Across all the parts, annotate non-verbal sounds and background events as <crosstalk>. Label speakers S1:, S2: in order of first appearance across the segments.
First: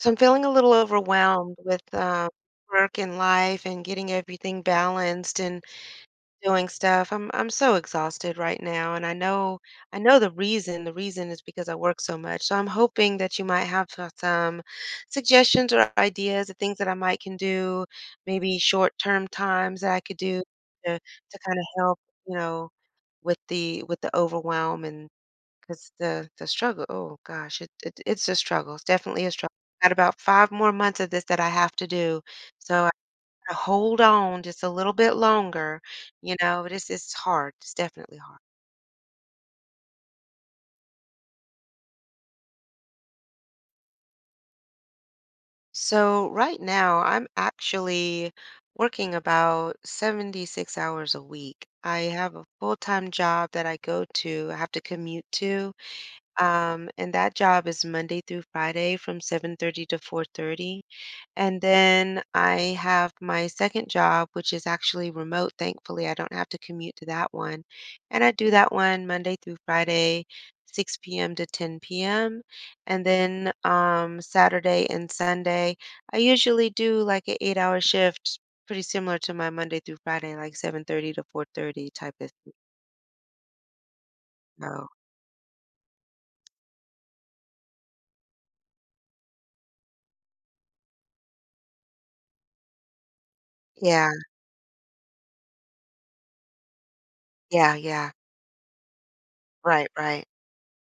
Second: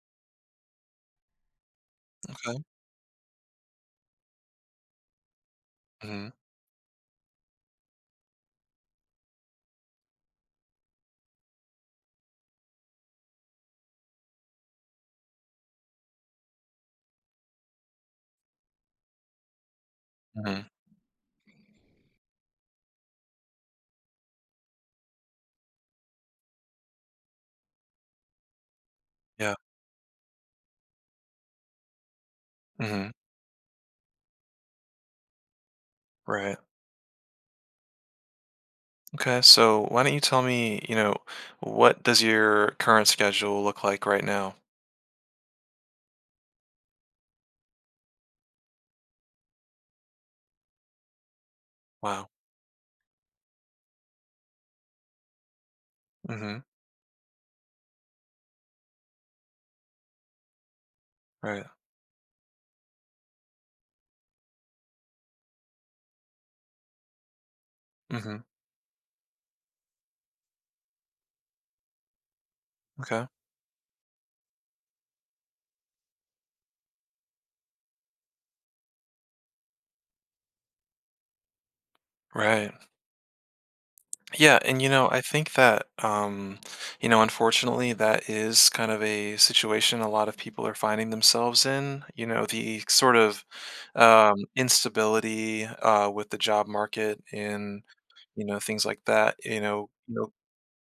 S1: So I'm feeling a little overwhelmed with
S2: Okay.
S1: work and life and getting everything balanced and
S2: Mhm.
S1: doing stuff. I'm so exhausted right now, and I know the reason. The reason is because I work so much. So I'm hoping that you might have some suggestions or ideas of things that I might can do, maybe short-term times that I could do
S2: Mhm.
S1: to to kind of help, you know, with the overwhelm, and it's the struggle. Oh gosh, it's a struggle. It's definitely a struggle.
S2: Yeah.
S1: Got about five more months of this that I have to do, so I
S2: Mhm.
S1: gotta hold on just a little bit longer. You
S2: Right.
S1: know, but it's hard. It's definitely hard.
S2: Okay. So why don't you tell me, you know, what does your current schedule look like right now?
S1: So right now, I'm actually working about 76 hours a week. I
S2: Wow.
S1: have a full-time job that I go to. I have to commute to,
S2: Mhm.
S1: and that job is Monday through Friday from 7:30 to 4:30. And
S2: Right.
S1: then I have my second job, which is actually remote. Thankfully, I don't have to commute to that one. And I
S2: Mhm.
S1: do that one Monday through Friday, 6 p.m. to 10 p.m. And
S2: Okay.
S1: then Saturday and Sunday, I usually do like an 8 hour shift, pretty similar to my Monday through Friday, like 7:30 to 4:30 type of thing.
S2: Right. Yeah, and
S1: So,
S2: you know, I think that you know, unfortunately that is kind of a situation a lot of people are finding themselves in, you know, the sort of
S1: yeah,
S2: instability with the job market
S1: yeah,
S2: and
S1: yeah.
S2: you know things like that, you
S1: Right,
S2: know, you
S1: right.
S2: know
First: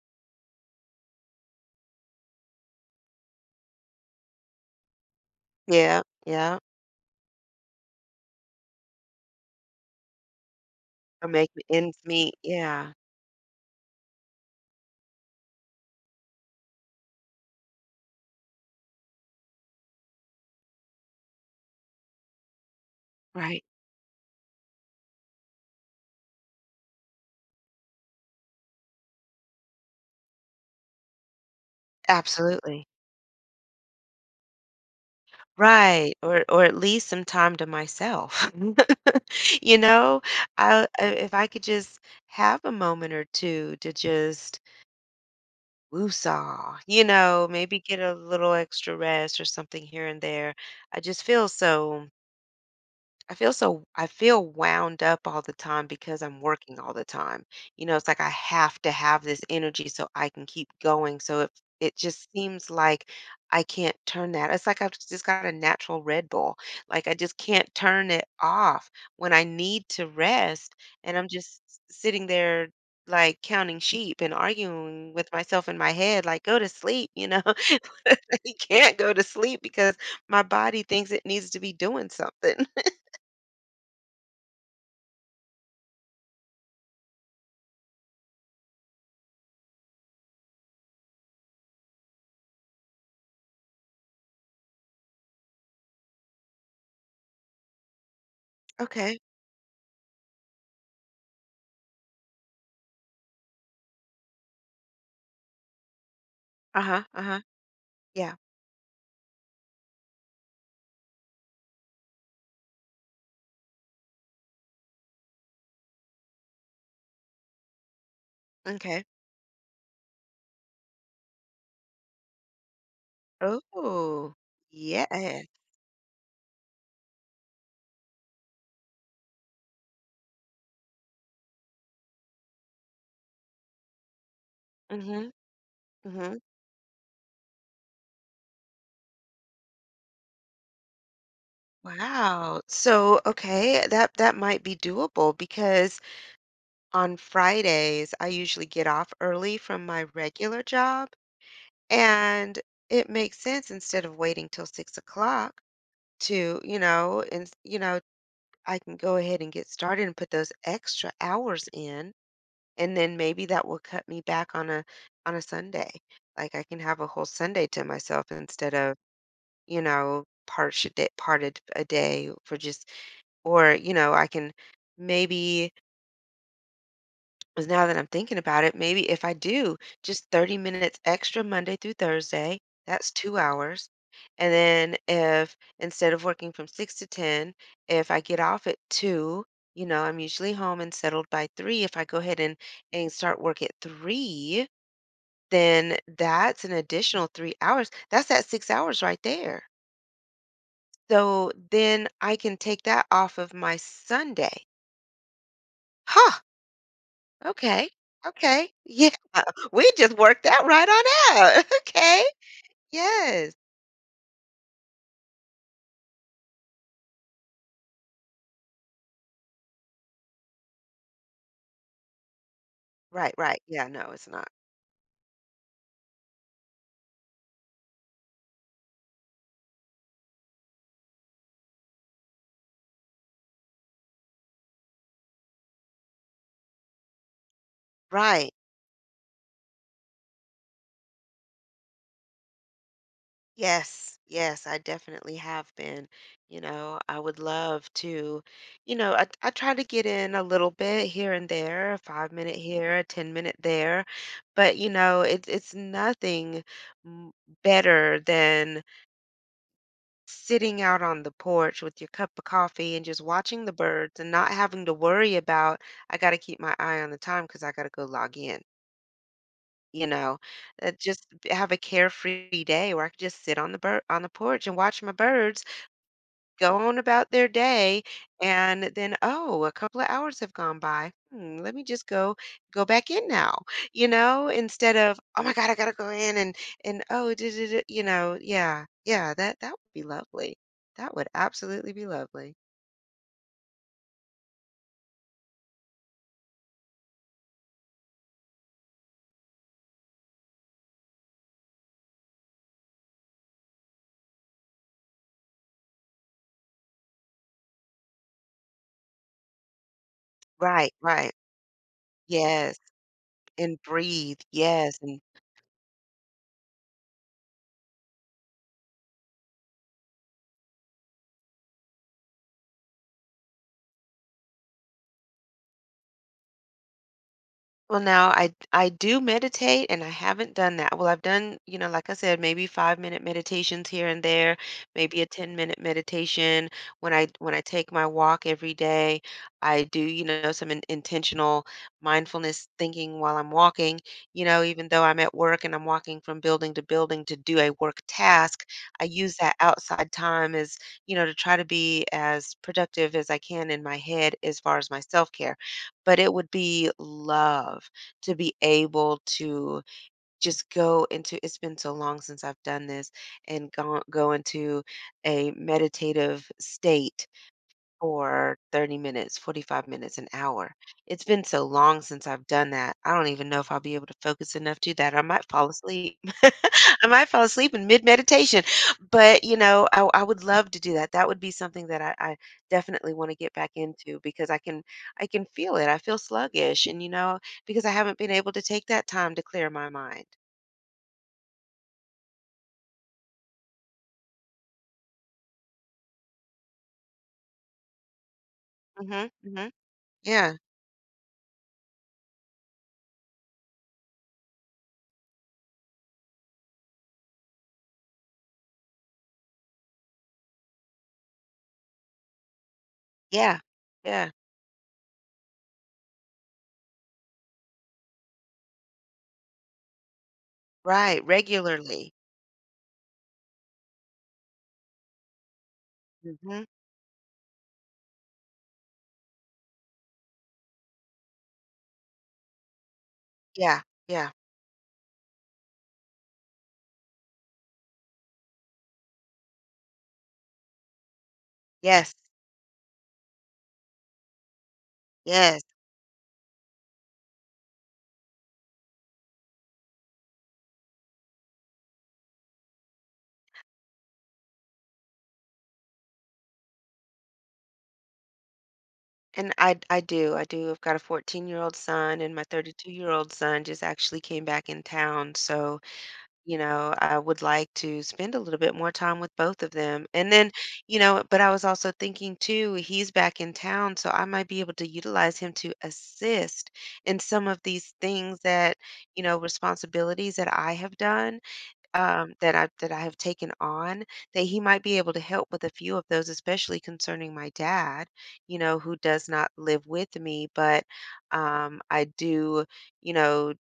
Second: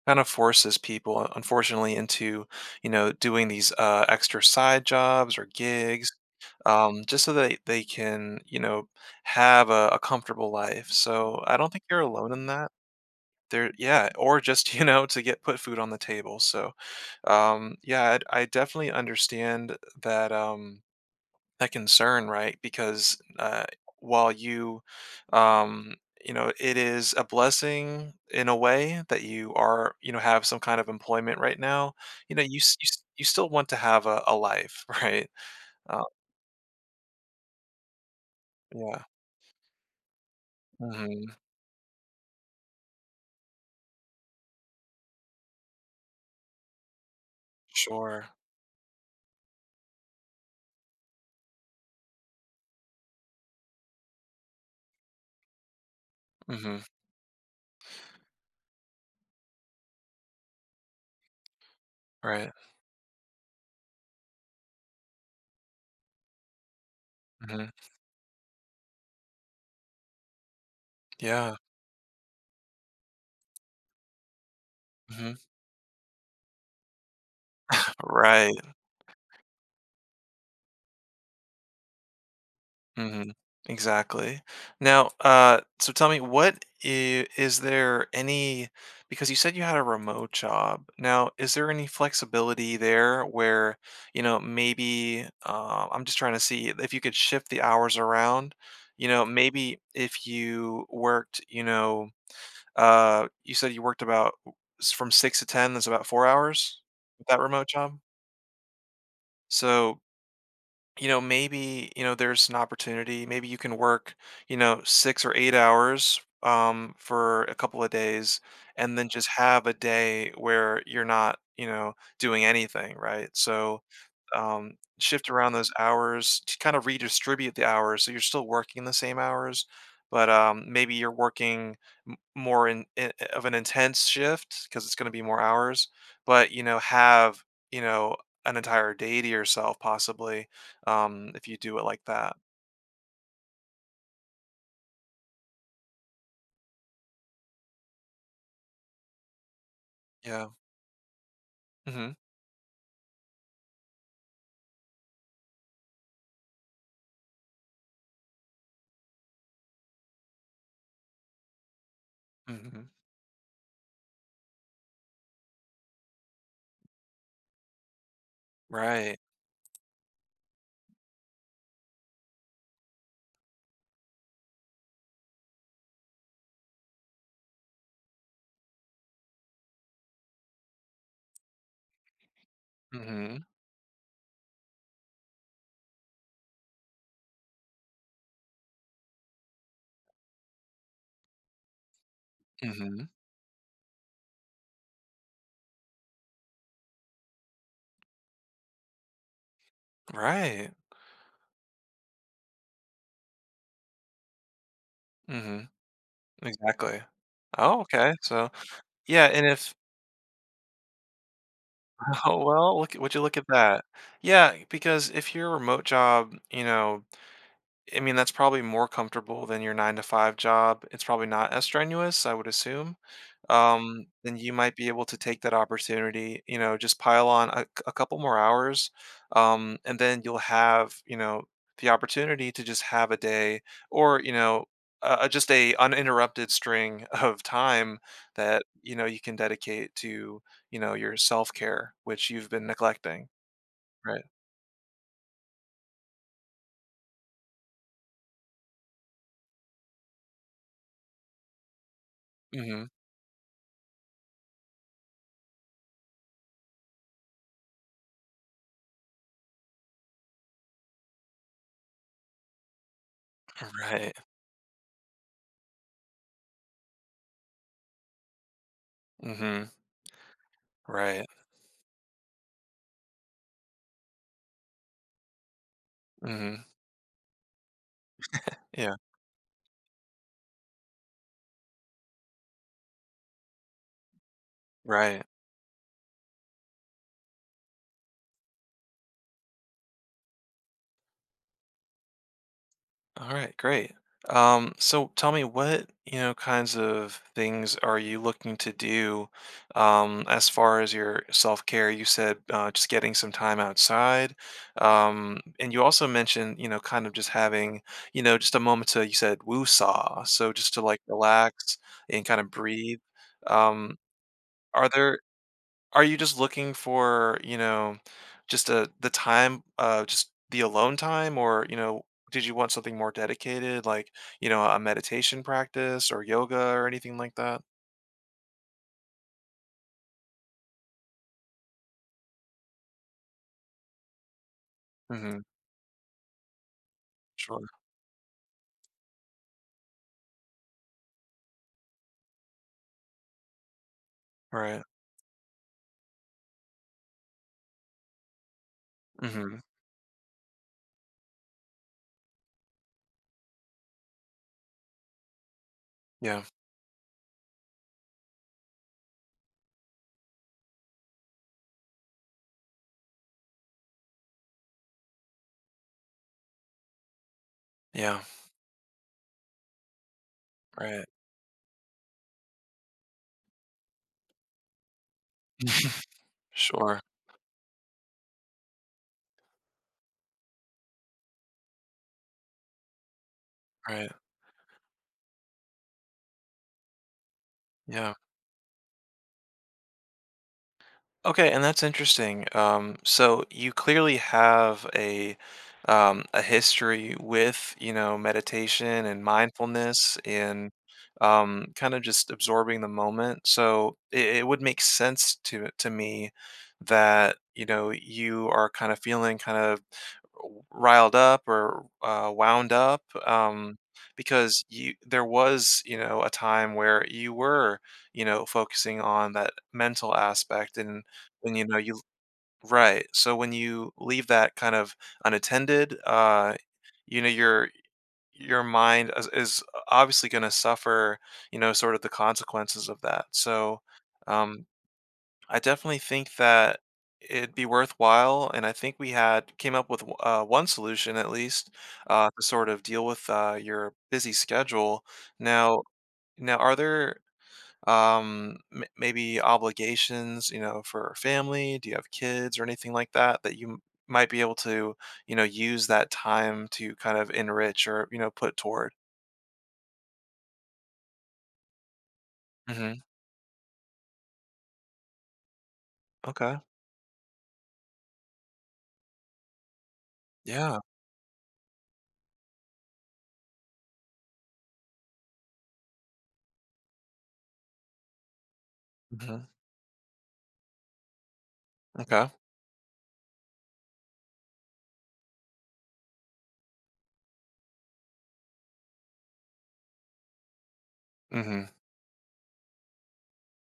S2: kind of forces people, unfortunately, into, you know, doing these, extra side jobs or
S1: Yeah,
S2: gigs,
S1: yeah.
S2: just so that they can, you know, have a comfortable life,
S1: Or
S2: so
S1: make
S2: I don't think
S1: ends
S2: you're alone
S1: meet.
S2: in that.
S1: Yeah,
S2: There, yeah, or just, <laughs> you know, to get put food on the table, so, yeah, I definitely understand that, that concern, right? Because
S1: right.
S2: while you, um, you know, it is a blessing in a way that you are, you know, have some kind of employment right now. You know,
S1: Absolutely.
S2: you still want to have a life, <laughs> right? Uh,
S1: Right, or at least some time to myself.
S2: yeah.
S1: <laughs> You know, I
S2: Hmm.
S1: if I could just have a moment or two to just woosah, maybe get a
S2: Sure.
S1: little extra rest or something here and there. I just feel I feel wound up all the time because I'm working
S2: Hmm.
S1: all the time. You know, it's like I have to have this energy so I can keep going. So it just
S2: Right.
S1: seems like I can't turn that. It's like I've just got a natural Red Bull. Like I just
S2: Hmm.
S1: can't turn it off when I need to rest, and I'm
S2: Yeah.
S1: just sitting there like counting sheep and arguing with
S2: Hmm.
S1: myself in my head like, go to sleep. <laughs> You
S2: Right.
S1: can't go to sleep because my body thinks it needs to be doing something.
S2: Mhm. Exactly. Now, so tell me, what is there any, because you said you had a remote job. Now, is there any flexibility there where, you know, maybe I'm just trying to see if you could shift the hours around? You
S1: Okay.
S2: know, maybe if you worked, you know, you said you worked about from six to 10, that's about 4 hours
S1: Uh-huh.
S2: with that
S1: Uh-huh.
S2: remote job.
S1: Yeah.
S2: So you know, maybe, you know, there's an opportunity. Maybe you can work, you know, 6 or 8 hours for a couple of days and
S1: Okay.
S2: then just have a day where you're not, you know, doing anything, right? So,
S1: Oh,
S2: shift
S1: yeah.
S2: around those hours to kind of redistribute the hours so you're still working the same hours but maybe you're working more in of an intense shift because it's going to be
S1: Mm-hmm.
S2: more hours
S1: Mm-hmm.
S2: but you know have you know an entire day to yourself possibly if you do it like that.
S1: Wow. So, okay, that might be doable because on Fridays I usually get off early from my
S2: Yeah.
S1: regular job,
S2: Hmm.
S1: and it makes sense instead of waiting till 6 o'clock to, I can go ahead and get started and put those extra hours in.
S2: Hmm.
S1: And then maybe that will cut me back on a Sunday. Like I can have a whole Sunday to myself instead of
S2: Right.
S1: part part a day for just, or I can maybe, 'cause now that I'm thinking about it, maybe if I do just 30 minutes extra Monday through Thursday, that's two
S2: Hmm.
S1: hours. And then if instead of working from six to 10, if I get off at two, I'm usually home and settled by three. If I go ahead and
S2: Hmm.
S1: start work at three, then that's an additional 3 hours. That's that 6 hours right there.
S2: Right.
S1: So then I can take that off of my Sunday.
S2: Hmm.
S1: Huh.
S2: Exactly. Oh,
S1: Okay.
S2: okay, so
S1: Okay. Yeah.
S2: yeah, and
S1: <laughs>
S2: if
S1: We just worked that right on out. <laughs> Okay.
S2: <laughs> oh, well, look at, would you look at
S1: Yes.
S2: that? Yeah, because if your remote job, you know, I mean, that's probably more comfortable than your 9 to 5 job. It's probably not as strenuous, I would assume.
S1: Right. Right. Yeah. No, it's
S2: Then
S1: not.
S2: you might be able to take that opportunity, you know, just pile on a couple more hours, and then you'll have, you know, the opportunity to just have a day or, you know, just a uninterrupted string <laughs> of time
S1: Right.
S2: that, you know, you can dedicate to, you know, your self-care, which you've been neglecting.
S1: Yes,
S2: Right.
S1: yes, I definitely have been. You know, I would love to. I try to get in a little bit here and there, a 5 minute
S2: Mm-hmm.
S1: here, a 10-minute there, but it's nothing m- better than sitting out on the porch with your cup of coffee and just watching the
S2: Right.
S1: birds and not having to worry about, I got to keep my eye on the time because I got to go log in.
S2: Mm-hmm.
S1: You know,
S2: Right.
S1: just have a carefree day where I could just sit on the bird on the porch and watch my birds
S2: Mm-hmm.
S1: go on about their day, and
S2: Yeah.
S1: then, oh, a couple of hours have gone by, let me just go back in now, instead of,
S2: Right.
S1: oh my god, I gotta go in, and oh, duh, duh, duh. You know, yeah, yeah, that would be lovely. That would absolutely be lovely.
S2: All right, great. So tell me what, you know, kinds of things are you looking to do as far as your self-care? You said just getting some time outside. And you also mentioned, you know, kind of just having, you know, just a moment to, you said woo-saw. So just to
S1: Right,
S2: like
S1: right.
S2: relax and kind of
S1: Yes.
S2: breathe.
S1: And
S2: Um,
S1: breathe,
S2: are
S1: yes,
S2: there,
S1: and
S2: are you just looking for, you know, just, a the time, just the alone time or, you know, did you want something more dedicated, like, you know, a meditation practice or yoga or anything like that?
S1: well, now I do meditate and I haven't done that. Well, I've done, like I said, maybe 5 minute meditations here and there, maybe a
S2: Mhm.
S1: 10-minute meditation. When I
S2: Sure.
S1: take my walk every day, I do, some intentional mindfulness thinking while I'm walking.
S2: Right.
S1: Even though I'm at work and I'm walking from building to building to do a work task, I
S2: Mm.
S1: use that
S2: Mhm.
S1: outside time as, to try to be as productive as I can in my head as far as my self-care, but it
S2: Yeah.
S1: would be love to be able to just go into, it's been so long since I've done this, and go into a meditative state
S2: Yeah.
S1: for 30 minutes, 45 minutes, an hour.
S2: Right.
S1: It's been so long since I've done that. I don't even know if I'll be able to focus enough to do that. I might fall
S2: <laughs>
S1: asleep. <laughs>
S2: Sure.
S1: I might fall asleep in mid meditation. But, I would love to do that. That would be something that I definitely want to get back
S2: Right.
S1: into because I can feel it. I feel sluggish, and because I
S2: Yeah.
S1: haven't been able to take that time to clear my mind.
S2: Okay, and that's interesting. So you clearly have a history with, you know, meditation and
S1: Mhm. Mhm.
S2: mindfulness
S1: Yeah.
S2: and kind of just absorbing the moment. So it would make sense to me that, you know, you are kind of feeling kind of riled up or, wound up,
S1: Yeah. Yeah.
S2: because you there was, you know, a time where you were, you know, focusing on that mental aspect
S1: Right.
S2: and, you know, you
S1: Regularly.
S2: right, so when you leave that kind of unattended,
S1: Mhm.
S2: you know, your mind is obviously gonna suffer, you know, sort of the consequences of that, so,
S1: Yeah. Yeah.
S2: um I definitely think that it'd be worthwhile, and I think we had came up with one solution at least
S1: Yes.
S2: to sort of deal with your busy schedule.
S1: Yes.
S2: Now, are there maybe obligations, you know, for family? Do you have kids or anything like that that you might be able to, you know, use that time to kind of enrich or you know put toward?
S1: And I do, I do. I've got a 14-year-old son, and my
S2: Hmm.
S1: 32-year-old son just actually came back in town, so,
S2: Okay.
S1: I would like to spend a little bit more time with both of them, and then,
S2: Yeah.
S1: but I was also thinking, too, he's back in town, so I might be able to utilize him to assist in some of these things that,
S2: Hmm.
S1: responsibilities that I have done,
S2: Okay.
S1: that I have taken on, that he might be able to help with a few of those, especially concerning my dad, who does not live with me. But
S2: Hmm.
S1: I do. you know,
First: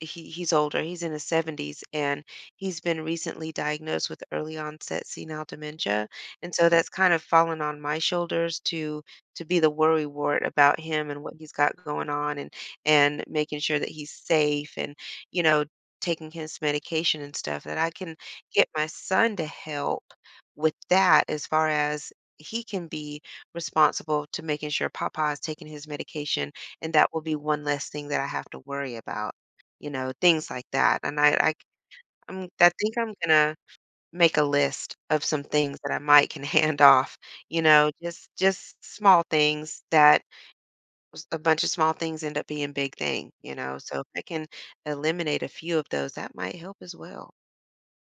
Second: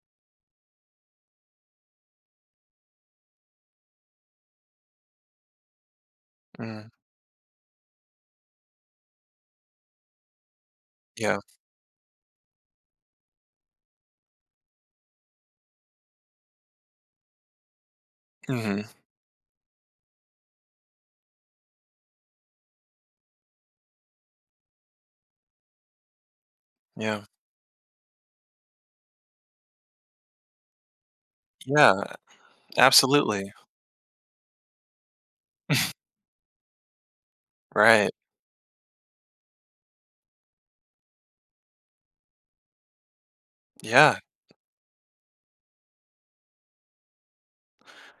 S1: he's older. He's in his 70s, and he's been recently diagnosed with early onset senile dementia. And so
S2: Hmm.
S1: that's kind of fallen on my shoulders to be the worry wart about him and what
S2: Yeah.
S1: he's got going on, and making sure that he's safe, and you know taking his medication, and stuff that I can get
S2: Hmm.
S1: my son to help with that, as far as he can be responsible to making sure Papa is taking his medication. And that will
S2: Yeah.
S1: be one less thing that I have to worry about. Things like that, and
S2: Yeah.
S1: I think I'm
S2: Absolutely.
S1: gonna make a list of some things that I might can <laughs> hand off,
S2: Right.
S1: just small things, that s a bunch of small things end up being big thing, so if
S2: Yeah.
S1: I can eliminate a few of those, that might help as well.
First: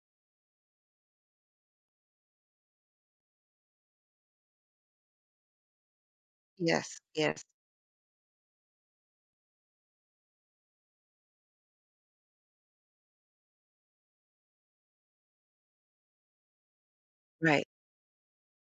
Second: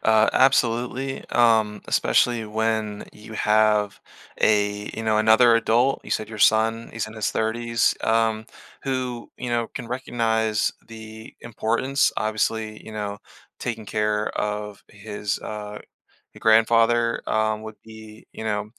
S2: Absolutely. Especially when you have a, you know, another adult, you said your son,
S1: Yes,
S2: he's in his
S1: yes,
S2: 30s, who, you know, can recognize the importance, obviously, you know, taking care of his your grandfather,
S1: right.
S2: would be, you know,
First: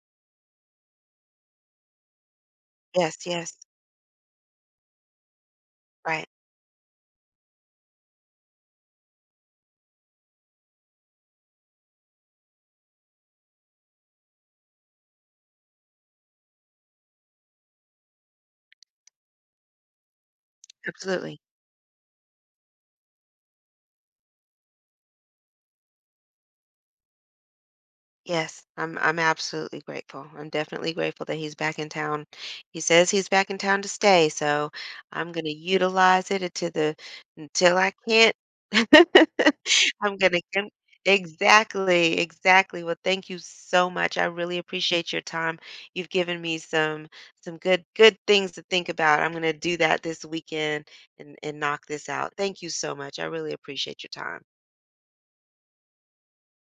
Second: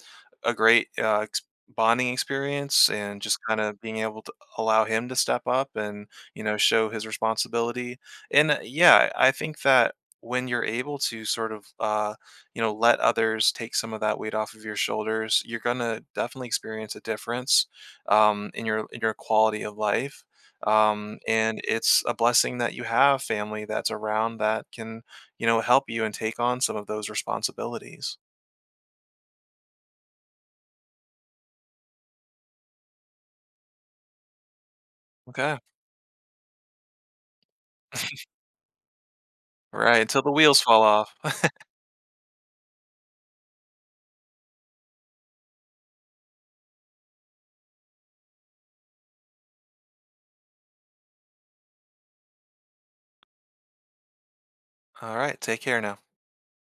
S2: a great, ex bonding experience
S1: Yes,
S2: and just
S1: yes,
S2: kinda being able to allow him to step up and,
S1: right,
S2: you know, show his responsibility, and, yeah, I think that when you're able to sort of, you know, let others take some of that weight off of your shoulders, you're gonna definitely experience a difference, in your quality of life,
S1: absolutely.
S2: and it's a blessing that you have family that's around that can you know, help you and take on some of those responsibilities.
S1: Yes, I'm absolutely grateful. I'm definitely grateful that he's back in town. He says he's back in town to stay, so I'm gonna
S2: Okay.
S1: utilize it to the until I can't.
S2: All
S1: <laughs>
S2: right.
S1: I'm
S2: Until the
S1: gonna
S2: wheels fall off.
S1: Exactly, exactly. Well, thank you so much. I really appreciate your time. You've given me some good things to think about. I'm gonna do that this weekend and knock this out. Thank you so much. I really appreciate your time.
S2: All right. Take care now.